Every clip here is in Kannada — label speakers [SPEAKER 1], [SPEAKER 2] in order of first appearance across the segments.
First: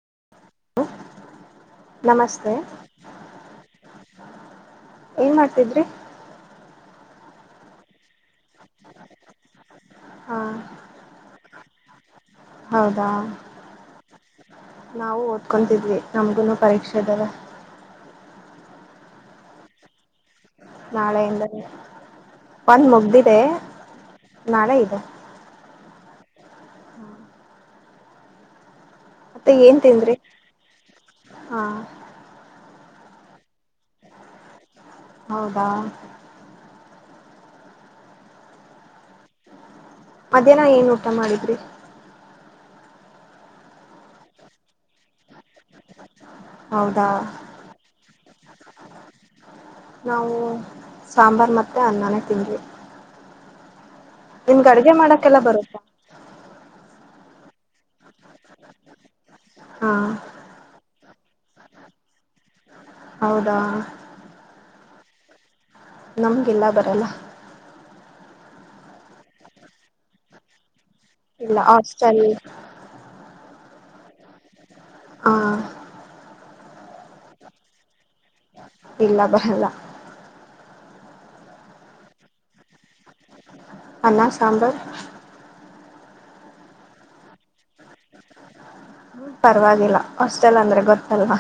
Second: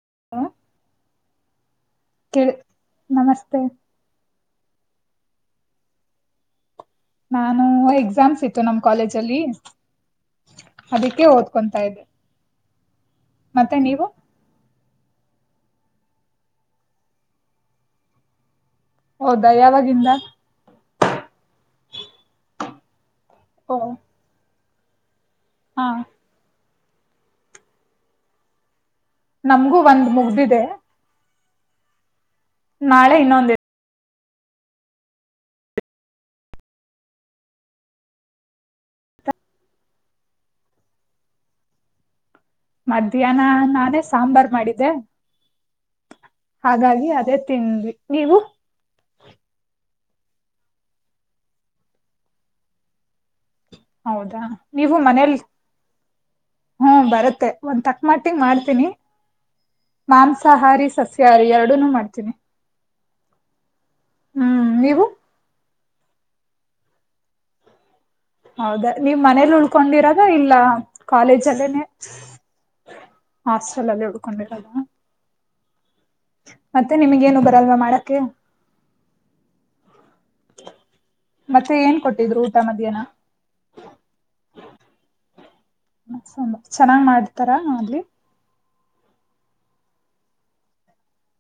[SPEAKER 1] [unintelligible]
[SPEAKER 2] ಕೆಳ
[SPEAKER 1] ನಮಸ್ತೆ
[SPEAKER 2] ನಮಸ್ತೆ.
[SPEAKER 1] ಏನ್ ಮಾಡ್ತಿದ್ರಿ.
[SPEAKER 2] ನಾನು ಎಸ್ಮಾಸ ಇತ್ತು. ನಮ್ಮ ಕಾಲೇಜ್ ಅಲ್ಲಿ.
[SPEAKER 1] ಹಾ
[SPEAKER 2] ತದೇ.
[SPEAKER 1] ಹೌದಾ. ನಾವು ಓದ್ಕೊಂಡಿದ್ವಿ ನಮಗೂನೂ ಪರೀಕ್ಷೆ ಇದಾವೆ.
[SPEAKER 2] ಹೌದಾ ಯಾವಾಗಿಂದ.
[SPEAKER 1] ನಾಳೆಯಿಂದಾನೆ ಒಂದ ಮುಗದಿತ್ತ. ಇದೆ.
[SPEAKER 2] ಓ
[SPEAKER 1] ನಾಳೆ ಇದೇ.
[SPEAKER 2] ಹ. ನಮ್ಗೂ ಒಂದ ಮುಗದಿದೆ.
[SPEAKER 1] ಹ.
[SPEAKER 2] ನಾಳೆ ಇನ್ನೊಂದ ಇದೆ.
[SPEAKER 1] ಹೌದಾ. ಮಧ್ಯಾನ ಏನ ಊಟ ಮಾಡಿದ್ರಿ.
[SPEAKER 2] ಮಧ್ಯಾನ ನಾನೇ ಸಾಂಬರ ಮಾಡಿದ್ದೆ. ಹಾಗಾಗಿ
[SPEAKER 1] ಹೌದಾ
[SPEAKER 2] ಅದೇ ತಿಂದ್ವಿ, ನೀವು?
[SPEAKER 1] ನಾವು ಸಾಂಬರ ಮತ್ತೆ ಅನ್ನನೆ ತಿಂದ್ವಿ.
[SPEAKER 2] ಹೌದಾ
[SPEAKER 1] ನಿಮ್ಗೆ ಅಡ್ಗೆ
[SPEAKER 2] ನೀವು ಮನೆಯಲ್ಲಿ
[SPEAKER 1] ಮಾಡಕ್ಕೆಲ್ಲ
[SPEAKER 2] ಇಸ್
[SPEAKER 1] ಬರುತ್ತಾ
[SPEAKER 2] ಹ ಬರ್. ಬರತ್ತೆ ಒಂದ ತಕ್ಕ ಮಟ್ಟಿಗೆ ಮಾಡ್ತೀನಿ.
[SPEAKER 1] ಹಾ
[SPEAKER 2] ಮಾಂಸಾಹಾರಿ, ಸಸ್ಯಾಹಾರಿ. [unintelligible] ಎರಡನ್ನು ಮಾಡ್ತೀನಿ.
[SPEAKER 1] ಹೌದಾ.
[SPEAKER 2] ಹ್ಮ್ ನೀವು?
[SPEAKER 1] ನಮ್ಗೆ ಎಲ್ಲಾ ಬರಲ್ಲ.
[SPEAKER 2] ಹೌದಾ ನೀವ ಮನೆಯಲ್ಲೆ ಉಳಿಕೊಂಡಿರೋದ ಇಲ್ಲಾ
[SPEAKER 1] ಇಲ್ಲ ಹಾಸ್ಟೆಲ್ ಅಲ್ಲಿ.
[SPEAKER 2] ಹಾಸ್ಟೆಲ್ ಅಲ್ಲೇ ಉಳಕೊಂಡಿರೋದ?
[SPEAKER 1] ಹ.
[SPEAKER 2] ಮತ್ತೆ ನಿಮಗ ಏನು ಬರಲ್ವಾ ಮಾಡಕ್ಕೆ?
[SPEAKER 1] ಇಲ್ಲಾ ಬರಲ್ಲ.
[SPEAKER 2] ಮತ್ತೆ ಏನ ಕೊಟ್ಟಿದ್ರು ಊಟ ಮಧ್ಯಾನ?
[SPEAKER 1] ಅನ್ನ, ಸಾಂಬರ್.
[SPEAKER 2] ಅನ್ನ, ಸಾಂಬರ್ ಚೆನ್ನಾಗ ಮಾಡ್ತಾರ ಅಲ್ಲಿ?
[SPEAKER 1] ಹಮ್ ಪರವಾಗಿಲ್ಲ ಹಾಸ್ಟೆಲ್ ಅಂದ್ರೆ ಗೊತ್ತಲ್ವಾ.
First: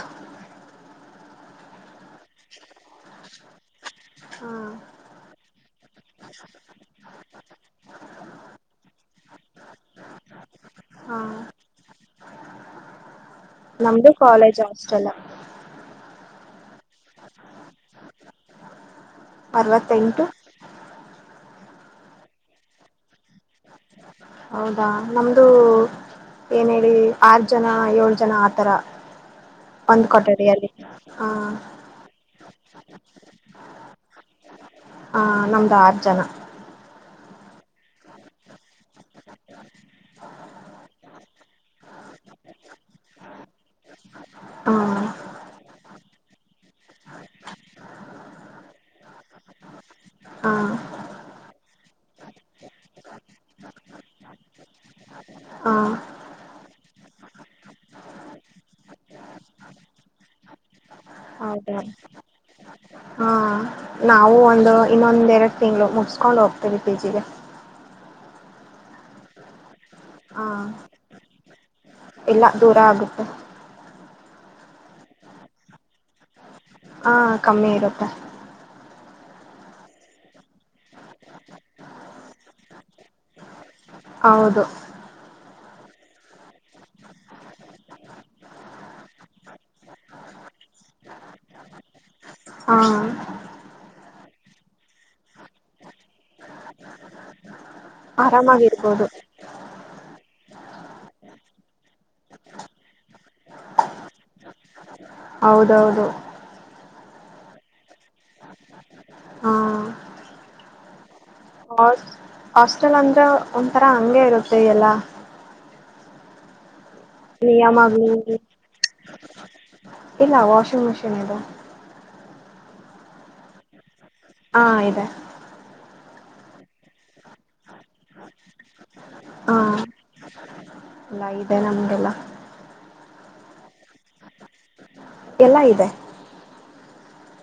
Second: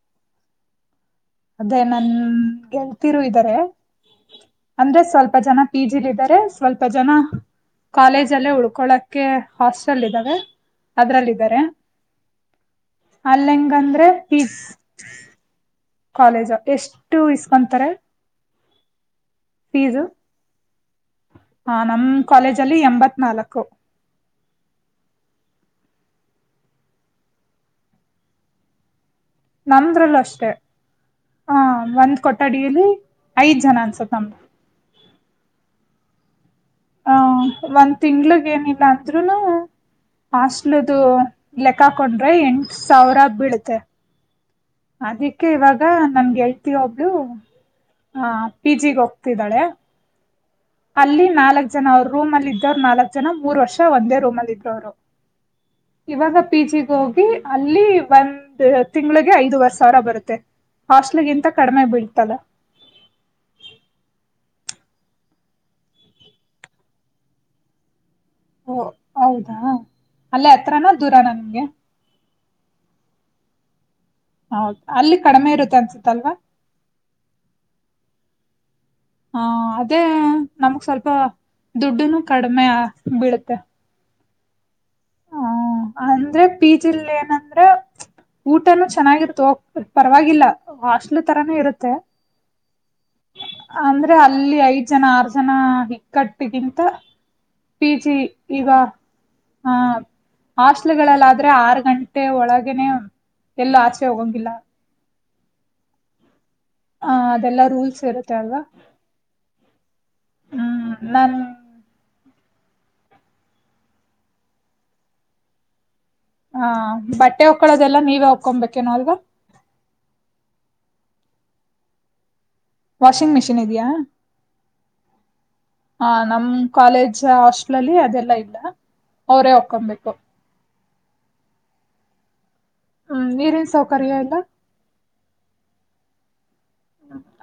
[SPEAKER 2] ಅದೇ ನಮ್ಮ ಗೆಳತಿರು ಇದಾರೆ,
[SPEAKER 1] ಹಾ
[SPEAKER 2] ಅಂದ್ರೆ ಸ್ವಲ್ಪ ಜನ ಪಿಜಿಲಿ ಇದಾರೆ, ಸ್ವಲ್ಪ ಜನ ಕಾಲೇಜ್ ಅಲ್ಲೇ ಉಳಕೊಳಕ್ಕೆ ಹಾಸ್ಟೆಲ್ ಇದಾವೆ
[SPEAKER 1] ಹಾ
[SPEAKER 2] ಅದರಲಿ ಇದಾರೆ. ಅಲ್ಲ ಹೆಂಗ ಅಂದ್ರೆ
[SPEAKER 1] ನಮ್ದು
[SPEAKER 2] ಫೀಸ್.
[SPEAKER 1] ಕಾಲೇಜ್ ಹಾಸ್ಟೆಲ್
[SPEAKER 2] ಕಾಲೇಜ್ ಎಷ್ಟು ಇಸಕೊಂದತ್ತಾರೆ?
[SPEAKER 1] ಅರವತ್ತೆಂಟು.
[SPEAKER 2] ಹಮ್ ನಮ್ಮ ಕಾಲೇಜ್ ಅಲ್ಲಿ ಎಂಬತ್ತ ನಾಲಕ್ಕು.
[SPEAKER 1] ಹೌದಾ ನಮ್ದು ಏನ ಹೇಳಿ ಆರ ಜನ ಏಳ ಜನ ಆ ತರ.
[SPEAKER 2] ನಮ್ಮದ್ರಲು ಅಷ್ಟೇ ಹ ಒಂದು ಕೊಠಡಿಯಲ್ಲಿ ಐದ ಜನ ಅನ್ಸುತ್ತೆ. ನಮ್ಮ.
[SPEAKER 1] ಹಾ ನಮ್ದ ಆರ ಜನ.
[SPEAKER 2] ಹ ಒಂದ ತಿಂಗಳಿಗೆ ಏನಿಲ್ಲ ಅಂದ್ರೂನು ಹಾಸ್ಟೆಲಿದು ಲೆಕ್ಕ ಹಾಕೊಂಡ್ರೆ ಎಂಟ ಸಾವಿರ ಬೀಳುತ್ತೆ.
[SPEAKER 1] ಹ
[SPEAKER 2] ಅದಕ್ಕೆ ಇವಾಗ ನಮ್ಗೆ. ಗೆಳತಿ ಒಬ್ಳು ಹ ಪಿಜಿಗ ಹೋಗ್ತಿದ್ದಾಳೆ.
[SPEAKER 1] ಹ
[SPEAKER 2] ಅಲ್ಲಿ ನಾಲಕ್ಕ. ನಾಲ್ಕ ಜನ ಅವರ ರೂಮ್ ಅಲ್ಲಿ ಇದ್ದವರು ನಾಲಕ್ಕ ಜನ ಮೂರ ವರ್ಷ ಒಂದೇ ರೂಮ್ ಅಲ್ಲಿ ಇದ್ರು ಅವರು,
[SPEAKER 1] ಹ
[SPEAKER 2] ಇವಾಗ ಪಿಜಿ ಗ ಹೋಗಿ ಅಲ್ಲಿ ಒಂದ ತಿಂಗಳಿಗೆ ಐದುವರೆ ಸಾವಿರ ಬರುತ್ತೆ, ಹಾಸ್ಟೆಲ್. ಹಾಸ್ಟೆಲ್ಗಿಂತ
[SPEAKER 1] ಹೌದಾ
[SPEAKER 2] ಕಡಿಮೆ ಬೀಳ್ತದ.
[SPEAKER 1] ಹಾ ನಾವು ಒಂದ ಇನ್ನೊಂದ ಎರಡ್ ತಿಂಗಳು ಮುಗಸಕೊಂಡ ಹೋಗ್ತಿವಿ ಪಿಜಿಗೆ.
[SPEAKER 2] ಓ ಹೌದಾ
[SPEAKER 1] ಹ
[SPEAKER 2] ಅಲ್ಲೇ ಹತ್ತರಾನಾ ದೂರನಾ ನಿಮ್ಗೆ?
[SPEAKER 1] ಇಲ್ಲ ದೂರ ಆಗತ್ತೆ.
[SPEAKER 2] ಹ ಅಲ್ಲಿ ಕಡಿಮೆ ಇರತ್ತೆ ಅನ್ಸುತ್ತೆ ಅಲ್ವಾ?
[SPEAKER 1] ಹ ಕಮ್ಮಿ ಇರತ್ತೆ.
[SPEAKER 2] ಹಮ್ ಅದೇ ನಮ್ಗ ಸ್ವಲ್ಪ ದುಡ್ಡುನು ಕಡಿಮೆ ಆ ಬೀಳತ್ತೆ.
[SPEAKER 1] ಹೌದು.
[SPEAKER 2] ಹಮ್ ಅಂದ್ರೆ ಪಿಜಿಲಿ ಏನ ಅಂದ್ರೆ ಊಟನು ಚೆನ್ನಾಗಿರುತ್ತೆ ಓಪ್ ಪರ್ವಾಗಿಲ್ಲ ಹಾಸ್ಟೆಲ್ ತರಾನೇ ಇರುತ್ತೆ.
[SPEAKER 1] ಹಾ.
[SPEAKER 2] ಅಂದ್ರೆ ಅಲ್ಲಿ ಐದ ಜನ ಆರ ಜನ ಇಕ್ಕಟ್ಟಿಗಿಂತ. ಪಿಜಿ ಈಗ
[SPEAKER 1] ಆರಾಮಾಗಿರ್ಬೋದು
[SPEAKER 2] ಹ. ಹಾಸ್ಟೆಲ್ಗಳಲ್ಲಿ ಆದ್ರೆ ಆರ ಗಂಟೆ ಒಳಗೇನೆ ಎಲ್ಲ ಆಚೆ ಹೋಗಂಗಿಲ್ಲ.
[SPEAKER 1] ಹೌದ ಹೌದು.
[SPEAKER 2] ಹಮ್ ಅದೆಲ್ಲ ರೂಲ್ಸ್ ಇರುತ್ತೆ ಅಲ್ವಾ,
[SPEAKER 1] ಹಾ
[SPEAKER 2] ಹಮ್ ನಾನ್.
[SPEAKER 1] [unintelligible] ಹಾಸ್ಟೆಲ್ ಅಂದ್ರ ಒಂತರ ಹಂಗೆ ಇರತ್ತೆ ಎಲ್ಲಾ.
[SPEAKER 2] ಹ. ಬಟ್ಟೆ ಒಪ್ಕೋಳೋದೇಲ್ಲ
[SPEAKER 1] ನಿಯಮಾಗ್ಲಿ
[SPEAKER 2] ನೀವೇ ಒಕ್ಕೋಬೇಕಲ್ವಾ?
[SPEAKER 1] ಇಲ್ಲಾ ವಾಷಿಂಗ್ ಮಷಿನ್ ಇದೆ.
[SPEAKER 2] ವಾಷಿಂಗ್ ಮಷೀನ್ ಇದಿಯಾ?
[SPEAKER 1] ಹ ಇದೆ.
[SPEAKER 2] ನಮ್ ಕಾಲೇಜ್ ಹಾಸ್ಟೆಲ್ ಅಲ್ಲಿ ಅದೆಲ್ಲ ಇಲ್ಲ ಅವರೇ
[SPEAKER 1] ಹಾ
[SPEAKER 2] ಹಾಕಬೇಕು.
[SPEAKER 1] ಎಲ್ಲ ಇದೆ ನಮಗೆಲ್ಲ
[SPEAKER 2] ನೀರಿನ ಸೌಕರ್ಯ ಇಲ್ಲ
[SPEAKER 1] ಎಲ್ಲ ಇದೆ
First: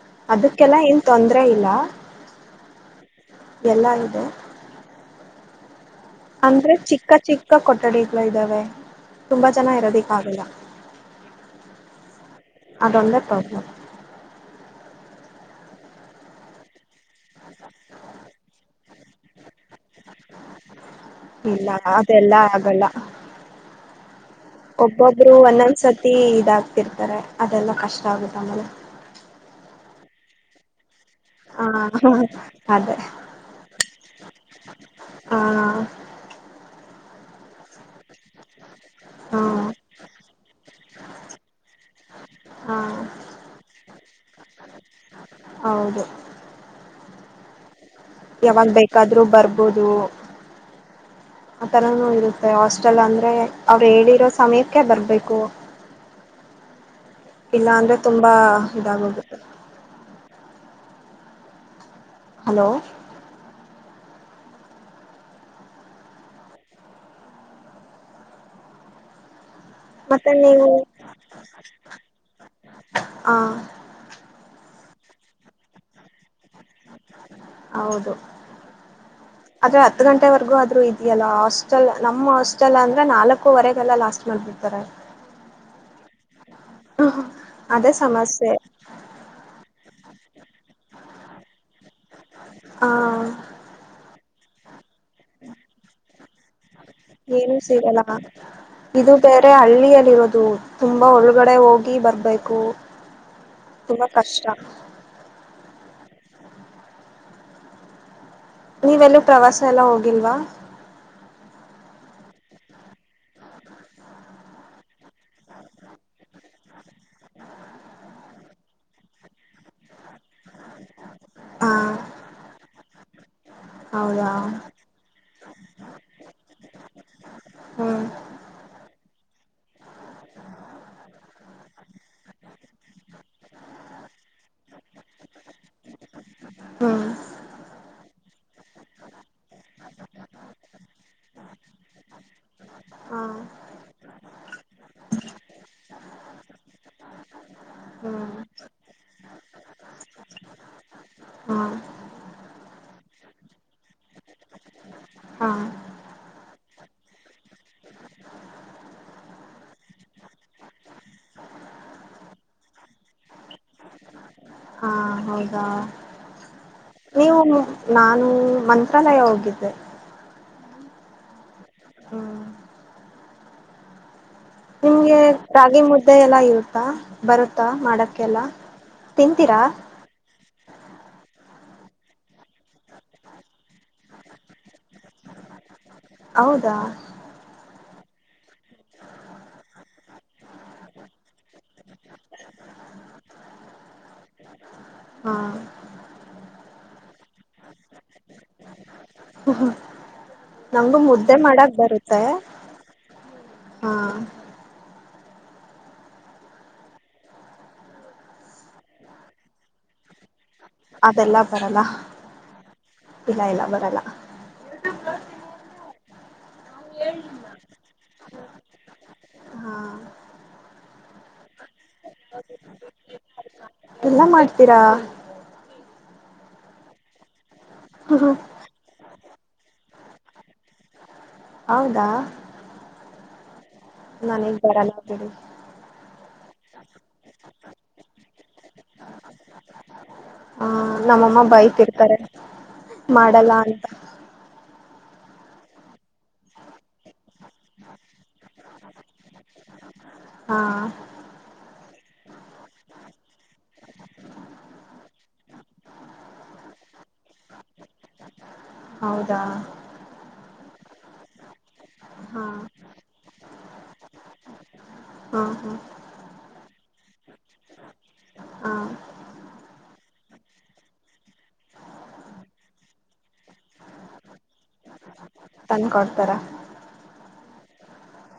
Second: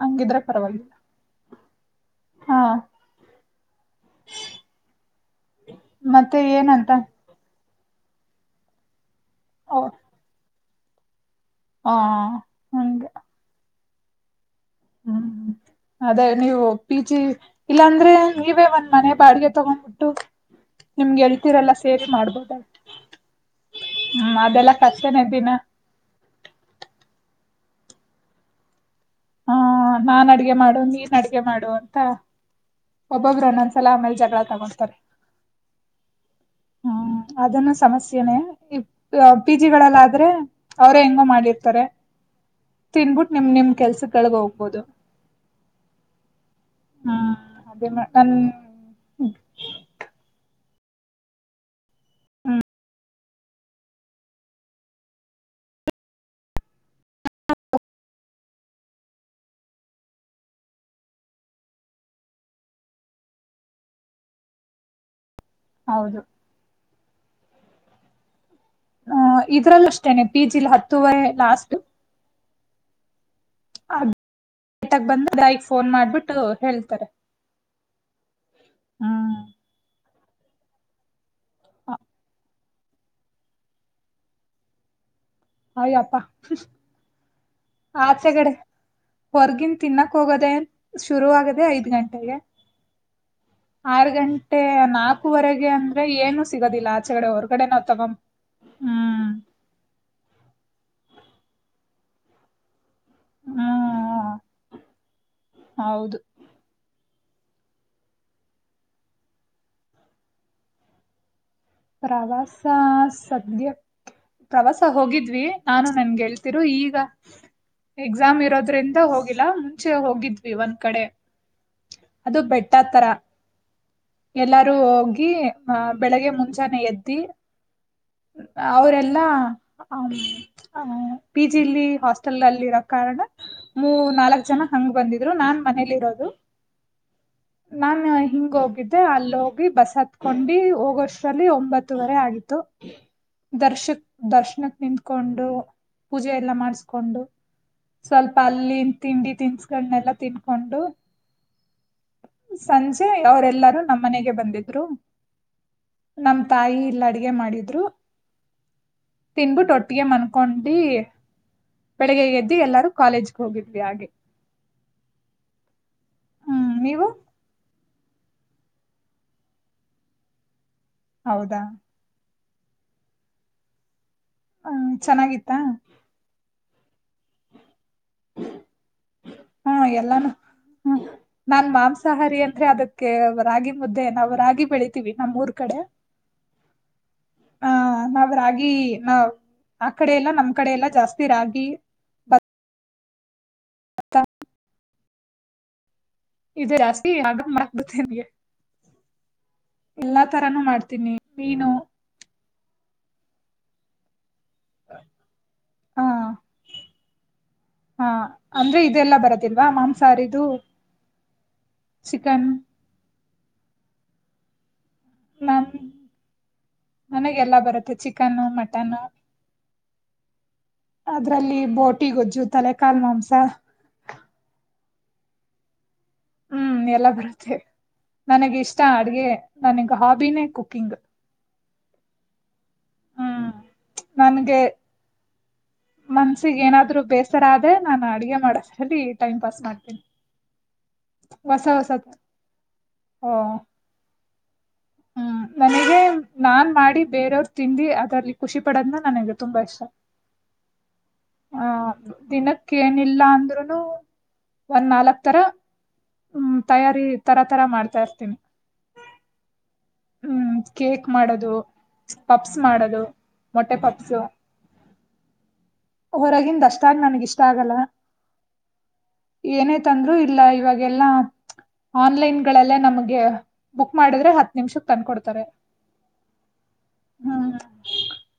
[SPEAKER 2] ಹಂಗಿದ್ರೆ
[SPEAKER 1] ಅದಕ್ಕೆಲ್ಲ ಏನ್ ತೊಂದರೆ [unintelligible]
[SPEAKER 2] ಆ
[SPEAKER 1] ಇದೆ
[SPEAKER 2] [unintelligible]
[SPEAKER 1] ಅಂದ್ರೆ
[SPEAKER 2] ಏನಂತ
[SPEAKER 1] ಚಿಕ್ಕ ಚಿಕ್ಕ ಇದ್ದಾವೆ [inaudible] ತುಂಬಾ ಜನ ಇರೋದಕ್ಕೆ ಆಗೋದಿಲ್ಲ
[SPEAKER 2] ಹೂ
[SPEAKER 1] ಅದೊಂದೇ ಪ್ರಾಬ್ಲಮ್
[SPEAKER 2] ಅದೇ ನೀವು ಪಿಜಿ ಇಲ್ಲಾಂದ್ರೆ ನೀವೇ ಒಂದು ಮನೆ ಬಾಡಿಗೆಗೆ ತಗೊಂಡು ಬಿಟ್ಟು
[SPEAKER 1] ಇಲ್ಲ ಅದೆಲ್ಲ ಆಗಲ್ಲ
[SPEAKER 2] ಹ್ಮ್ ಅದೆಲ್ಲ ಕಷ್ಟನೇ
[SPEAKER 1] ಒಬ್ಬೊಬ್ಬರು
[SPEAKER 2] ದಿನ
[SPEAKER 1] ಒಂದೊಂದು ಸತಿ ಇದಾಗ್ತಾ ಇರ್ತಾರೆ ಅದೆಲ್ಲಾ ಕಷ್ಟ ಆಗುತ್ತೆ ಆಮೇಲೆ
[SPEAKER 2] ನಾನ್ ಅಡಿಗೆ ಮಾಡು ಅಡುಗೆ ಮಾಡು ಅಂತ
[SPEAKER 1] ಹ ಅದೇ
[SPEAKER 2] ಒಬ್ಬೊಬ್ರು ಒಂದೊಂದ್ ಸಲ ಆಮೇಲೆ ಜಗಳ [unintelligible] ನಮಸ್ಕಾರ್
[SPEAKER 1] ಆ
[SPEAKER 2] ಅದನ್ನು ಸಮಸ್ಯೆನೇ
[SPEAKER 1] ಹಾ
[SPEAKER 2] ಪೀಜಿಗಳಲ್ಲಾದರೆ ಅವರೇ ಹೆಂಗೆ ಮಾಡಿ ಇರ್ತಾರೆ
[SPEAKER 1] ಹಾ
[SPEAKER 2] ತಿನ್ಬಿಟ್ ನಿಮ್ನಿಮ್ ಕೆಲ್ಸ ಕೆಳಗೆ ಹೋಗುವುದು
[SPEAKER 1] ಹೌದು
[SPEAKER 2] ಅದೇ ನನ್
[SPEAKER 1] ಯಾವಾಗ ಬೇಕಾದರೂ ಬರಬಹುದು ಆತರನು ಇರುತ್ತೆ
[SPEAKER 2] ಹ್ಮ್
[SPEAKER 1] ಹಾಸ್ಟೆಲ್ ಅಂದ್ರೆ ಅವರು ಹೇಳಿರುವ ಸಮಯಕ್ಕೆ ಬರಬೇಕು ಇಲ್ಲಾಂದ್ರೆ ತುಂಬಾ ಇದು ಆಗುತದೆ ಹಲೋ
[SPEAKER 2] ಹೌದು ಆ ಇದರಲ್ಲೂ ಅಷ್ಟೇನೇ
[SPEAKER 1] ಮತ್ತೆ
[SPEAKER 2] ಪಿಜಿಯಲ್ಲಿ ಹತ್ತುವರೆ ಲಾಸ್ಟು
[SPEAKER 1] ಆ
[SPEAKER 2] ಫೋನ್ ಮಾಡ್ಬಿಟ್ಟು ಹೇಳ್ತಾರೆ
[SPEAKER 1] ಹೌದು
[SPEAKER 2] ಹ್ಮ್
[SPEAKER 1] ಆದರೆ ಹತ್ತು ಗಂಟೆಯವರೆಗೂ ಆದರೆ ಇದೆ ನಮ್ಮ ನಾಲ್ಕೂವರೆ ಗೆಲ್ಲ ಲಾಸ್ಟ್ ಮಾಡಿ ಬಿಡುತ್ತಾರೆ
[SPEAKER 2] ಅಯ್ಯೋ ಅಪ್ಪ
[SPEAKER 1] ಅದೇ
[SPEAKER 2] ಆಚೆಕಡೆ
[SPEAKER 1] ಸಮಸ್ಯೆ
[SPEAKER 2] ಹೊರಗಿನ ತಿನ್ನಕ್ ಶುರುವಾಗೋದೇ
[SPEAKER 1] ಹಾಂ
[SPEAKER 2] ಆರುಗಂಟೆ ಮತ್ತೆ ನಾಲ್ಕುವರೆಗಂದ್ರೆ ಏನು ಸಿಗೋದಿ
[SPEAKER 1] ಏನು ಸಿಗಲ್ಲ ಇದು
[SPEAKER 2] ಹ್ಮ್
[SPEAKER 1] ಬೇರೆ ಹಳ್ಳಿಯಲ್ಲಿ ಇರುವುದು. ತುಂಬಾ ಒಳಗಡೆ ಹೋಗಿ ಬರಬೇಕು. ತುಂಬಾ
[SPEAKER 2] ಹ್ಮ್
[SPEAKER 1] ಕಷ್ಟ.
[SPEAKER 2] ಹೌದು
[SPEAKER 1] ನೀವೆಲ್ಲ ಪ್ರವಾಸಕ್ಕೆ ಹೋಗಿಲ್ವಾ
[SPEAKER 2] ಪ್ರವಾಸ ಸದ್ಯಕ್ಕೆ ಪ್ರವಾಸಕ್ಕೆ ಹೋಗಿದ್ವಿ, ನಾನು ನನ್ನ ಗೆಳತಿಯರು ಈಗ ಎಕ್ಸಾಮ್ ಇರುವುದರಿಂದ ಹೋಗಿಲ್ಲ ಮುಂಚೆ ಹೋಗಿದ್ವಿ
[SPEAKER 1] ಹಾಂ
[SPEAKER 2] ಅದು ಬೆಟ್ಟತ್ತರ
[SPEAKER 1] ಹೌದಾ
[SPEAKER 2] ಎಲ್ಲರೂ ಹೋಗಿ ಬೆಳಗ್ಗೆ ಈಗ್ತಾನೆ ಎತ್ತಿ
[SPEAKER 1] ಹ್ಞೂ
[SPEAKER 2] ಅವರೆಲ್ಲ ಪಿಜಿಯಲ್ಲಿ ಹಾಸ್ಟೆಲಲ್ಲಿ ಇರುವ ಕಾರಣ ನಾಲ್ಕು ಜನ ಹಂಗ್ ಬಂದಿರೋದು ನಾನು ಮನೇಲಿ ಇರೋದು
[SPEAKER 1] ಹ
[SPEAKER 2] ನಾನ್ ಹಿಂಗ್ ಹೋಗಿದ್ದೆ ಅಲ್ಲಿ ಹೋಗಿ ಬಸ್ ಹತ್ತಿಕೊಂಡು ಹೋಗುವ ಒಂಬತ್ತೂವರೆ ಆಗಿತ್ತು
[SPEAKER 1] ಹಾ
[SPEAKER 2] ದರ್ಶ ದರ್ಶನಕ್ಕೆ ನಿಂತ್ಕೊಂಡು ಪೂಜೆ ಎಲ್ಲ ಮಾಡಿಸ್ಕೊಂಡು
[SPEAKER 1] ಹ್ಮ್
[SPEAKER 2] ಸ್ವಲ್ಪ ಅಲ್ಲಿ ತಿಂಡಿ ತಿನಿಸಿದ್ದೆಲ್ಲನ್ನ ತಿನ್ಕೊಂಡು
[SPEAKER 1] ಹಾ
[SPEAKER 2] ಸಂಜೆ ಅವರೆಲ್ಲರೂ ನಮ್ಮ ಮನೆಗೆ ಬಂದಿದ್ದರು
[SPEAKER 1] ಹಾ
[SPEAKER 2] ನಮ್ ತಾಯಿ ಎಲ್ಲಾ ಅಡುಗೆ ಮಾಡಿದ್ದರು ತಿಂದು ಬಿಟ್ಟು ಒಟ್ಟಿಗೆ ಮಲ್ಕೊಂಡಿ ಬೆಳಗ್ಗೆ ಎದ್ದು ಎಲ್ಲರೂ ಕಾಲೇಜಿಗೆ ಹೋಗಿದ್ದಿವಿ ಹಾಗೆ
[SPEAKER 1] ಹೌದಾ
[SPEAKER 2] ಹ್ಮ್ ನೀವು
[SPEAKER 1] ನೀವುನು ನಾನು ಮಂತ್ರಾಲಯ ಹೋಗಿದ್ದೆ
[SPEAKER 2] ಹೌದಾ
[SPEAKER 1] ಹ್ಮ್
[SPEAKER 2] ಹ್ಮ್
[SPEAKER 1] ನಿಮಗೆ
[SPEAKER 2] ಚೆನ್ನಾಗಿತ್ತಾ
[SPEAKER 1] ರಾಗಿಮುದ್ದೆ ಎಲ್ಲ ಇರುತ್ ಬರುತ್ತಾ ಮಾಡಕ್ಕೆಲ್ಲಾ ತಿಂತಿರಾ
[SPEAKER 2] ನಾನು ಮಾಂಸಾಹಾರಿ ಅಂದ್ರೆ ಅದಕ್ಕೆ ರಾಗಿಮುದ್ದೆ ರಾಗಿ ಬೆಳೆದು ನಮ್ಮೂರ್ ಕಡೆ
[SPEAKER 1] ಹೌದಾ
[SPEAKER 2] ನಾವು ರಾಗಿ ಆ ಕಡೆಯಲ್ಲ ನಮ್ ಕಡೆಯಲ್ಲ ಜಾಸ್ತಿ ರಾಗಿ ಭತ್ತ
[SPEAKER 1] ಹಮ್
[SPEAKER 2] [unintelligible] [unintelligible]
[SPEAKER 1] ನನಗೂ
[SPEAKER 2] ಮಾಡ್ತೀನಿ
[SPEAKER 1] ಮುದ್ದೆ
[SPEAKER 2] ಮೀನು
[SPEAKER 1] ಮಾಡಕ್ಕೆ ಬರುತ್ತೆ ಆ
[SPEAKER 2] ಅಂದ್ರೆ ಇದೆಲ್ಲ ಬರದಿಲ್ವಾ ಮಾಂಸಾಹಾರಿದು
[SPEAKER 1] ಅದೆಲ್ಲ ಬರಲ್ಲ
[SPEAKER 2] ಚಿಕನ್
[SPEAKER 1] ಇಲ್ಲ ಇಲ್ಲ ಬರಲ್ಲ
[SPEAKER 2] ನನಗೆಲ್ಲಾ ಬರುತ್ತೆ ಚಿಕನ್ ಮಟನ್
[SPEAKER 1] ಹಾ
[SPEAKER 2] ಅದರಲ್ಲಿ ಬೋಟಿ ಗಜ್ಜು ತಲೆ ಕಾಲು ಮಾಂಸ
[SPEAKER 1] ಎಲ್ಲ ಮಾಡ್ತೀರಾ
[SPEAKER 2] ಎಲ್ಲನು ಬರುತ್ತೆ ನನಗೆ ಇಷ್ಟ ಅಡುಗೆ ನನಗೆ ಹಾಬಿನೆ ಕುಕಿಂಗ್
[SPEAKER 1] ಹೌದಾ ನನಗೆ
[SPEAKER 2] ನನ್ಗೆ
[SPEAKER 1] ಬರಲ್ಲ ಬಿಡು
[SPEAKER 2] ಮನಸ್ಸಿಗೆ ಏನಾದರು ಬೇಜಾರಾದರೆ ನಾನು ಅಡುಗೆ ಮಾಡೋದ್ರಲ್ಲಿ ಟೈಮ್ ಪಾಸ್ ಮಾಡುತ್
[SPEAKER 1] ನಮ್ಮಮ್ಮ ಬೈತಾ ಇರ್ತಾರೆ
[SPEAKER 2] ಓ
[SPEAKER 1] ಮಾಡಲ್ಲ ಅಂತ
[SPEAKER 2] ನನಗೆ ನಾನ್ ಮಾಡಿ ಬೇರೆಯವರಿಗೆ ತಿಂದಿ ಅದರಲ್ಲಿ ಖುಷಿ ಪಡೋದ್ನಾ ನನಗೆ ತುಂಬಾ ಇಷ್ಟ
[SPEAKER 1] ಹಾ
[SPEAKER 2] ದಿನಕ್ಕೆ ಏನಿಲ್ಲ ಅಂದ್ರುನು ಒಂದು ನಾಲ್ಕು ತರ ತಯಾರಿ ತರ ಮಾಡ್ತಾ ಇರುತ್ತೇನೆ
[SPEAKER 1] ಹೌದಾ
[SPEAKER 2] ಕೇಕ್ ಮಾಡೋದು
[SPEAKER 1] ಹಾ
[SPEAKER 2] ಪಾಪ್ಸ್ ಮಾಡೋದು ಮೊಟ್ಟೆ ಪಪ್ಸ್
[SPEAKER 1] ಹಾ ಹಾ
[SPEAKER 2] ಹೊರಗಿಂದ ಅಷ್ಟೇ ನಿಷ್ಠಾವಲ್ಲ
[SPEAKER 1] ಹಾ
[SPEAKER 2] ಏನೇ ತಂದ್ರೂ ಇಲ್ಲೇ ಇವಾಗೆಲ್ಲಾ ಆನ್ಲೈನ್ ಗಳಲ್ಲೆ ನಮಗೆ ಬುಕ್ ಮಾಡಿದ್ರೆ ನಿಮಿಷಕ್ಕೆ ತಂದುಕೊಡುತ್ತಾರೆ
[SPEAKER 1] ತಂದ್ಕೊಡ್ತಾರ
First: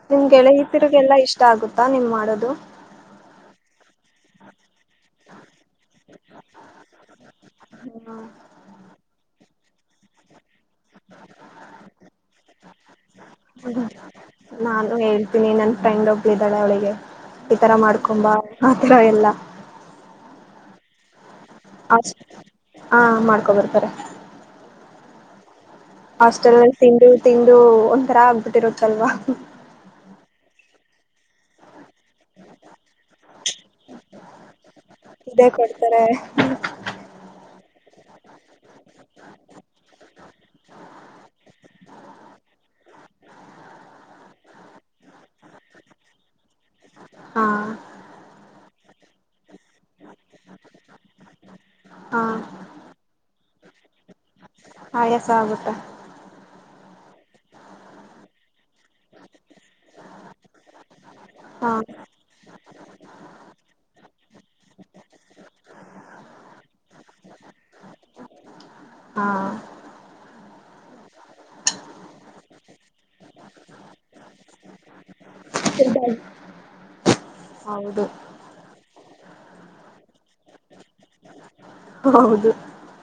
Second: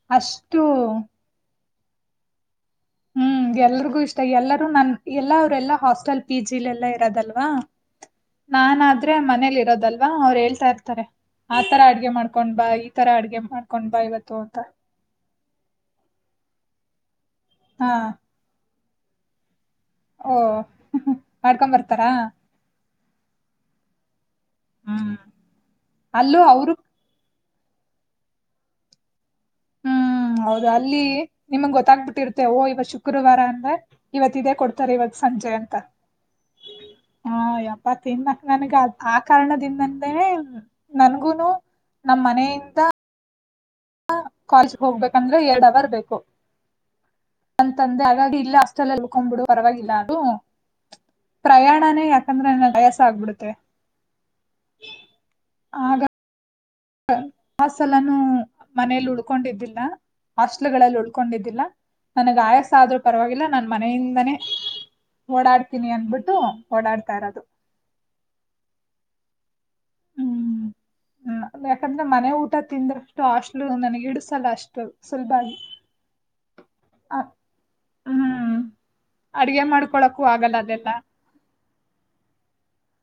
[SPEAKER 2] ಆ
[SPEAKER 1] ನಿಮ್ ಗೆಳತಿಯಗೆಲ್ಲ ಇಷ್ಟ ಆಗುತ್ತೆ ನೀ ಮಾಡೋದು
[SPEAKER 2] ಎಲ್ಲರಿಗೂ ಇಷ್ಟ ಎಲ್ಲರೂ ನನ್ನ ಅವರೆಲ್ಲ ಹಾಸ್ಟೆಲ್ ಪಿಜಿಯಲ್ಲಿ ಇರೋದಲ್ವಾ? ನಾನಾದರೆ ಮನೆಯಲ್ಲಿರೋದಲ್ವಾ ಅವರು ಹೇಳ್ತಾ ಇರುತ್ತಾರೆ ಆತರ ಅಡುಗೆ ಮಾಡಿಕೊಂಡು ಬಾ ಇತರ ಅಡುಗೆ ಬಾ ಇವತ್ತು ಅಂತ
[SPEAKER 1] ನಾನು ಹೇಳ್ತೀನಿ ನಮ್ಮ ಫ್ರೆಂಡ್ ಒಬ್ಬಳು ಇದ್ದಾಳೆ ಅವಳಿಗೆ ಇತರ
[SPEAKER 2] ಹಾ
[SPEAKER 1] ಮಾಡಿಕೊಂಡು ಬಾ ಎಲ್ಲಾ
[SPEAKER 2] ಓಹೋ ಮಾಡಿಕೊಂಡು ಬರ್ತಾರಾ
[SPEAKER 1] ಹಾ ಮಾಡಿಕೊಂಡು ಬರುತ್ತಾರೆ
[SPEAKER 2] ಹಮ್ [inaudible]
[SPEAKER 1] ಹಾಸ್ಟೆಲಲ್ಲಿ ತಿಂಡಿ ತಿಂದು ಒಂತರ ಆಗಿಬಿಟ್ಟಿರುತ್ತಲ್ವಾ
[SPEAKER 2] ಹೌದಾ ಅಲ್ಲಿ ನಿಮಗೆ ಗೊತ್ತಾಗಿ ಬಿಟ್ಟಿರುತ್ತೆ ಇವತ್ತು ಶುಕ್ರವಾರ ಇವತ್ತಿದೆ
[SPEAKER 1] ಇದೇ
[SPEAKER 2] ಸಂಜೆ ಅಂತ
[SPEAKER 1] ಕೊಡ್ತಾರೆ
[SPEAKER 2] ಆ ಕಾರಣದಿಂದನೇ ನನಗೂನು ನಮ್ಮ ಮನೆಯಿಂದ ಕಾಲೇಜ್ ಹೋಗಬೇಕೆಂದರೆ ಎರಡು ಅವರ್ ಬೇಕು
[SPEAKER 1] ಹಾ
[SPEAKER 2] ಅಂತಂದ ಇಲ್ಲೇ ಹಾಸ್ಟೆಲ್ಲೆ ಆಗಲಿಲ್ಲ ಅಂತ ಅಂದ್ರು ಪ್ರಯಾಣನೇ
[SPEAKER 1] ಹಾ
[SPEAKER 2] ಯಾಕಂದ್ರೆ ವಯಸ್ಸಾಗ್ಬಿಡುತ್ತೆ
[SPEAKER 1] ಆಯಾಸಗುತ
[SPEAKER 2] ಆ ಆಸಲನು ಮನೆಲ್ ಉಲ್ಕೊಂಡಿದ್ದಿಲ್ಲ ಆಸ್ಟ್ಲುಗಳಲಿ ಉಲ್ಕೊಂಡಿದಿಲ್ಲ
[SPEAKER 1] ಹಾ
[SPEAKER 2] ನನಗೆ ಆಯಾಸ ಅದ್ರು ಪರವಾಗಿಲ್ಲ ನನ್ ಮನೆಯಿಂದನೇ ಓಡಾಡ್ತೀನಿ ಅಂದ್ಬಿಟ್ಟು ಓಡಾಡಿತಿರಡು
[SPEAKER 1] ಹಾ
[SPEAKER 2] ಊ ಯಾಕಂದ್ರೆ ಮನೆ ಊಟ ತಿಂದಷ್ಟು ಹಸ್ಟ್ಲು ನಾನುಗಿಡ್ಡಸಲ್ಲ ಅಷ್ಟು ಸುಲಬಾಗಿ ಆ
[SPEAKER 1] ಹೌದು
[SPEAKER 2] ಅಡಿಗೆ ಮಾಡ್ಕೊಳಕ್ಕು ಆಗಲ್ಲ ಅದೆಲ್ಲ
[SPEAKER 1] ಹೌದು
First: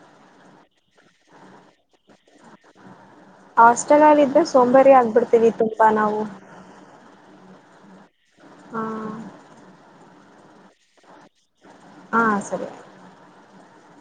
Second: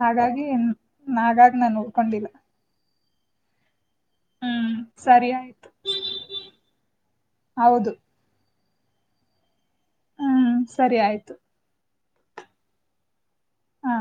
[SPEAKER 2] ಆಗಾಗಿ ಊ ನಗಾಗಿ ನಾನ್ ಉಲ್ಕೊಂಡಿಲ್ಲ
[SPEAKER 1] ಆಸ್ ಚನಾಗಿದ್ರೆ ಸೋಂಬೇರಿ
[SPEAKER 2] ಸರಿ
[SPEAKER 1] ಆಗ್ಬಿಡ್ತೀವಿ
[SPEAKER 2] ಆಯ್ತು
[SPEAKER 1] ತುಂಬಾ ನಾವು
[SPEAKER 2] ಹೌದು
[SPEAKER 1] ಹಾ
[SPEAKER 2] ಹೂ ಸರಿ ಆಯಿತು
[SPEAKER 1] ಹಾ ಸರಿ
[SPEAKER 2] ಹಾ